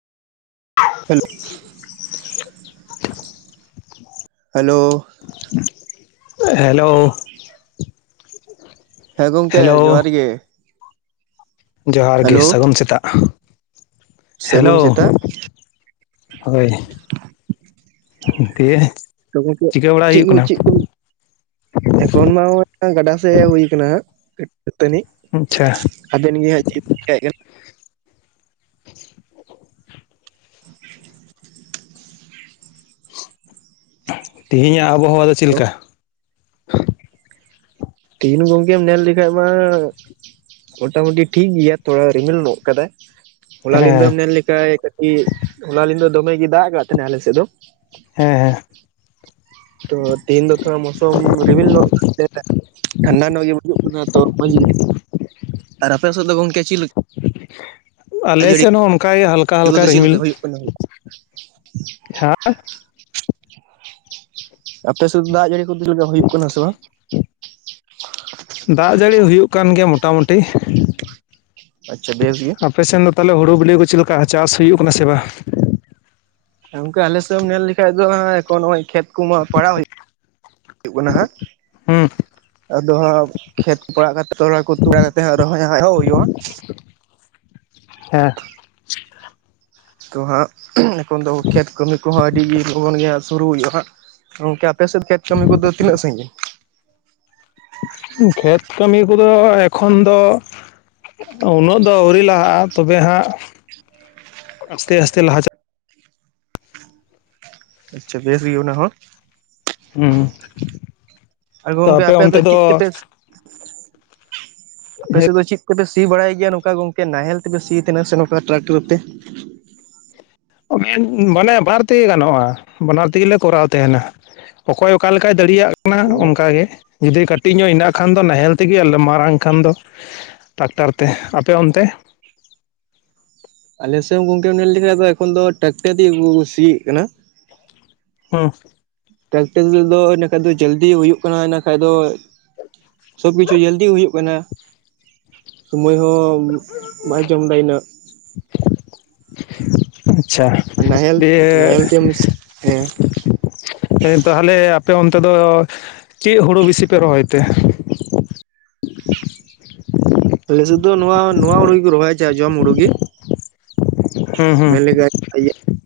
Hello. Hello. ᱦᱮᱸ ᱜᱚᱝᱠᱮ hello ᱡᱚᱸᱦᱟᱨ ᱜᱮ᱾ ᱡᱚᱸᱦᱟᱨ ᱜᱮ ᱦᱮᱞᱳ ᱥᱟᱹᱜᱩᱱ ᱥᱮᱛᱟᱜ᱾ ᱥᱟᱹᱜᱩᱱ ᱦᱮᱞᱳ ᱥᱮᱛᱟᱜ ᱦᱳᱭ ᱫᱤᱭᱮ ᱛᱚ ᱜᱚᱝᱠᱮ ᱪᱤᱠᱟᱹ ᱵᱟᱲᱟᱭ ᱪᱮᱜ ᱦᱩᱭᱩᱜ ᱠᱩ ᱠᱟᱱᱟ ᱪᱮᱜ ᱠᱩ ᱮᱠᱷᱚᱱ ᱢᱟ ᱦᱚᱜᱚᱭ ᱜᱟᱰᱟ ᱥᱮᱡ ᱦᱮᱡ ᱦᱩᱭ ᱠᱟᱱᱟ᱾ ᱫᱟᱹᱛᱟᱹᱱᱤ ᱟᱪᱪᱷᱟ [unintelligible] ᱪᱮᱜᱠᱟᱭ ᱠᱟᱱᱟ? [inaudible] ᱛᱮᱦᱤᱧᱟᱜ ᱟᱵᱚᱦᱟᱣᱟ ᱫᱚ ᱪᱮᱜ ᱞᱤᱠᱟ? ᱛᱮᱦᱤᱱ ᱜᱚᱝᱠᱮᱢ ᱧᱮᱞ ᱞᱮᱠᱷᱟᱡ ᱢᱟ ᱢᱳᱴᱟ ᱢᱩᱴᱤ ᱴᱷᱤᱠ ᱜᱤᱭᱟ ᱛᱷᱚᱲᱟ ᱨᱤᱢᱤᱞ ᱧᱚᱜ ᱠᱟᱫᱟᱭ᱾ ᱦᱚᱞᱟ ᱦᱮᱸ ᱞᱤᱫᱟᱹᱢ ᱱᱮᱞ ᱞᱮᱠᱷᱟᱡ ᱠᱟᱹᱴᱤᱡ ᱦᱚᱞᱟ ᱞᱤᱸᱫᱟᱹ ᱫᱚᱢᱮ ᱜᱤ ᱫᱟᱜ ᱠᱟᱫ ᱛᱟᱦᱮᱸᱱᱟ ᱟᱞᱮ ᱥᱮᱜ ᱫᱚ᱾ ᱦᱮᱸ, ᱦᱮᱸ᱾ ᱛᱚ ᱛᱤᱦᱮᱧ ᱫᱚ ᱛᱷᱚᱲᱟ ᱢᱳᱥᱚᱢ ᱨᱤᱢᱤᱞ ᱧᱚᱜ ᱴᱷᱟᱱᱰᱟ ᱱᱚᱜ ᱜᱮ ᱵᱩᱡᱩᱜ ᱠᱟᱱᱟ ᱛᱚ ᱢᱚᱸᱡᱽ ᱜᱮ, ᱟᱨ ᱟᱯᱮ ᱥᱮᱫ ᱫᱚ ᱜᱚᱝᱠᱮ ᱪᱮᱫ ᱞᱮᱠᱟ? ᱫᱟᱜ ᱟᱞᱮ ᱡᱟᱹᱲᱤ ᱥᱮᱫ ᱦᱚᱸ ᱚᱱᱠᱟ ᱜᱮ ᱦᱟᱞᱠᱟ ᱦᱟᱞᱠᱟ ᱠᱚᱫᱚ ᱪᱮᱫ ᱨᱤᱢᱤᱞ ᱞᱮᱠᱟ ᱦᱩᱭᱩᱜ ᱠᱟᱱᱟ ᱦᱟᱸ ᱟᱯᱮ ᱥᱮᱫ ᱫᱟᱜ ᱡᱟᱹᱲᱤ ᱠᱚ ᱦᱩᱭᱩᱜ ᱠᱟᱱᱟ ᱥᱮ ᱵᱟᱝ? ᱫᱟᱜ ᱡᱟᱹᱲᱤ ᱦᱩᱭᱩᱜ ᱠᱟᱱ ᱜᱮᱭᱟ ᱢᱚᱴᱟᱢᱩᱴᱤ᱾ ᱟᱪᱪᱷᱟ ᱵᱮᱥ ᱜᱮ ᱟᱯᱮ ᱥᱮᱱ ᱫᱚ ᱛᱟᱞᱮ ᱦᱩᱲᱩ ᱵᱤᱞᱤ ᱠᱚ ᱪᱮᱫ ᱞᱮᱠᱟ ᱪᱟᱥ ᱦᱩᱭᱩᱜ ᱠᱟᱱᱟ ᱥᱮ ᱵᱟᱝ? ᱮ ᱜᱚᱝᱠᱮ ᱟᱞᱮ ᱥᱮᱫ ᱮᱢ ᱧᱮᱞ ᱞᱮᱠᱷᱟᱱ ᱫᱚ ᱮ ᱱᱚᱜᱚᱭ ᱠᱷᱮᱛ ᱠᱚᱢᱟ ᱯᱟᱲᱟᱣ ᱦᱩᱭᱩᱜ ᱠᱟᱱᱟ ᱦᱟᱸᱜ ᱦᱩᱸ ᱟᱫᱚ ᱦᱟᱜ ᱠᱷᱮᱛ ᱯᱟᱲᱟᱜ ᱠᱟᱛᱮ ᱱᱤᱭᱟᱹ ᱠᱚ ᱛᱩᱫ ᱵᱟᱲᱟ ᱠᱟᱛᱮᱜ ᱦᱟᱜ ᱨᱚᱦᱚᱭ ᱦᱟᱜ ᱮᱦᱚᱵ ᱦᱩᱭᱩᱜᱼᱟ᱾ ᱦᱮ ᱛᱚ ᱦᱟᱸᱜ ᱮᱠᱷᱚᱱ ᱫᱚ ᱠᱷᱮᱛ ᱠᱟᱹᱢᱤ ᱠᱚᱦᱚᱸ ᱟᱹᱰᱤᱜᱮ ᱞᱚᱜᱚᱱ ᱜᱮᱭᱟ ᱥᱩᱨᱩ ᱦᱩᱭᱩᱜᱼᱟ ᱦᱟᱸᱜ ᱜᱚᱝᱠᱮ ᱟᱯᱮᱥᱮᱫ ᱠᱷᱮᱛ ᱠᱟᱹᱢᱤ ᱠᱚᱫᱚ ᱛᱤᱱᱟᱹᱜ ᱥᱟᱺᱜᱤᱧ? ᱠᱷᱮᱛ ᱠᱟᱹᱢᱤ ᱠᱚᱫᱚ ᱮᱠᱷᱚᱱ ᱫᱚ ᱩᱱᱟᱹᱜ ᱫᱚ ᱟᱹᱣᱨᱤ ᱞᱟᱦᱟᱜᱼᱟ ᱛᱚᱵᱮ ᱦᱟᱸᱜ ᱟᱥᱛᱮ ᱟᱥᱛᱮ ᱞᱟᱦᱟ ᱪᱟᱞ ᱟᱪᱷᱟ ᱵᱮᱥ ᱜᱮ ᱚᱱᱟ ᱦᱚᱸ ᱦᱩᱸ ᱟᱨ ᱛᱚ ᱜᱚᱝᱠᱮ ᱟᱯᱮ ᱚᱱᱛᱮ ᱫᱚ ᱪᱮᱫ ᱛᱮᱯᱮ ᱟᱯᱮ ᱥᱮᱫ ᱫᱚ ᱪᱮᱫ ᱛᱮᱯᱮ ᱥᱤ ᱵᱟᱲᱟᱭ ᱜᱮᱭᱟ ᱱᱚᱝᱠᱟ ᱜᱚᱝᱠᱮ ᱱᱟᱦᱮᱞ ᱛᱮᱯᱮ ᱥᱤᱭ ᱛᱟᱦᱮᱱᱟ ᱥᱮ ᱱᱚᱝᱠᱟ ᱴᱨᱟᱠᱴᱚᱨ ᱛᱮ? ᱢᱟᱱᱮ ᱵᱟᱨ ᱛᱮᱜᱮ ᱜᱟᱱᱚᱜᱼᱟ ᱵᱟᱱᱟᱨ ᱛᱮᱜᱮᱞᱮ ᱠᱚᱨᱟᱣ ᱛᱟᱦᱮᱱᱟ ᱚᱠᱚᱭ ᱚᱠᱟ ᱞᱮᱠᱟᱭ ᱫᱟᱲᱮᱭᱟᱜ ᱚᱱᱟ ᱚᱱᱠᱟ ᱜᱮ ᱡᱩᱫᱤ ᱠᱟᱹᱴᱤᱡ ᱧᱚᱜ ᱦᱮᱱᱟᱜ ᱠᱷᱟᱱ ᱫᱚ ᱱᱟᱦᱮᱞ ᱛᱮᱜᱮ ᱟᱨ ᱢᱟᱨᱟᱝ ᱠᱷᱟᱱ ᱫᱚ ᱴᱟᱠᱴᱟᱨᱛᱮ ᱟᱯᱮ ᱚᱱᱛᱮ? ᱟᱞᱮᱥᱮᱫ ᱜᱚᱝᱠᱮᱢ ᱚᱱᱮ ᱞᱮᱭᱠᱮᱫ ᱮᱠᱷᱚᱱ ᱫᱚ ᱴᱨᱟᱠᱴᱟᱨ ᱫᱮᱜᱮ ᱠᱚ ᱥᱤᱭᱮᱜ ᱠᱟᱱᱟ ᱦᱩᱸ ᱴᱨᱟᱠᱴᱟᱨ ᱛᱮᱫᱚ ᱤᱱᱟᱹ ᱠᱷᱟᱱᱡ ᱫᱚ ᱡᱚᱞᱫᱤ ᱦᱩᱭᱩᱜ ᱠᱟᱱᱟ ᱤᱱᱟᱹ ᱠᱷᱟᱡ ᱫᱚ ᱥᱚᱵ ᱠᱤᱪᱷᱩ ᱡᱚᱞᱫᱤ ᱦᱩᱭᱩᱜ ᱠᱟᱱᱟ ᱥᱳᱢᱳᱭ ᱦᱚᱸ ᱵᱟᱭ ᱡᱚᱢ ᱮᱫᱟ ᱤᱱᱟᱹᱜ [unintelligible] ᱟᱪᱪᱷᱟ ᱟᱨ ᱱᱟᱦᱮᱞ ᱫᱤᱭᱮ ᱱᱟᱦᱮᱞ ᱛᱮᱢ ᱦᱮᱸ ᱦᱮᱸ ᱛᱟᱦᱚᱞᱮ ᱟᱯᱮ ᱚᱱᱛᱮ ᱫᱚ ᱪᱮᱫ ᱦᱩᱲᱩ ᱵᱮᱥᱤ ᱯᱮ ᱨᱚᱦᱚᱭ ᱛᱮ? ᱥᱩᱫᱩ ᱱᱚᱣᱟ ᱱᱚᱣᱟ ᱦᱩᱲᱩ ᱜᱮᱠᱚ ᱨᱚᱦᱚᱭᱪᱚ ᱡᱚᱢ ᱦᱩᱲᱩ ᱜᱮ ᱦᱩᱸ ᱦᱩᱸ ᱢᱮᱱ ᱞᱮᱜᱟᱭ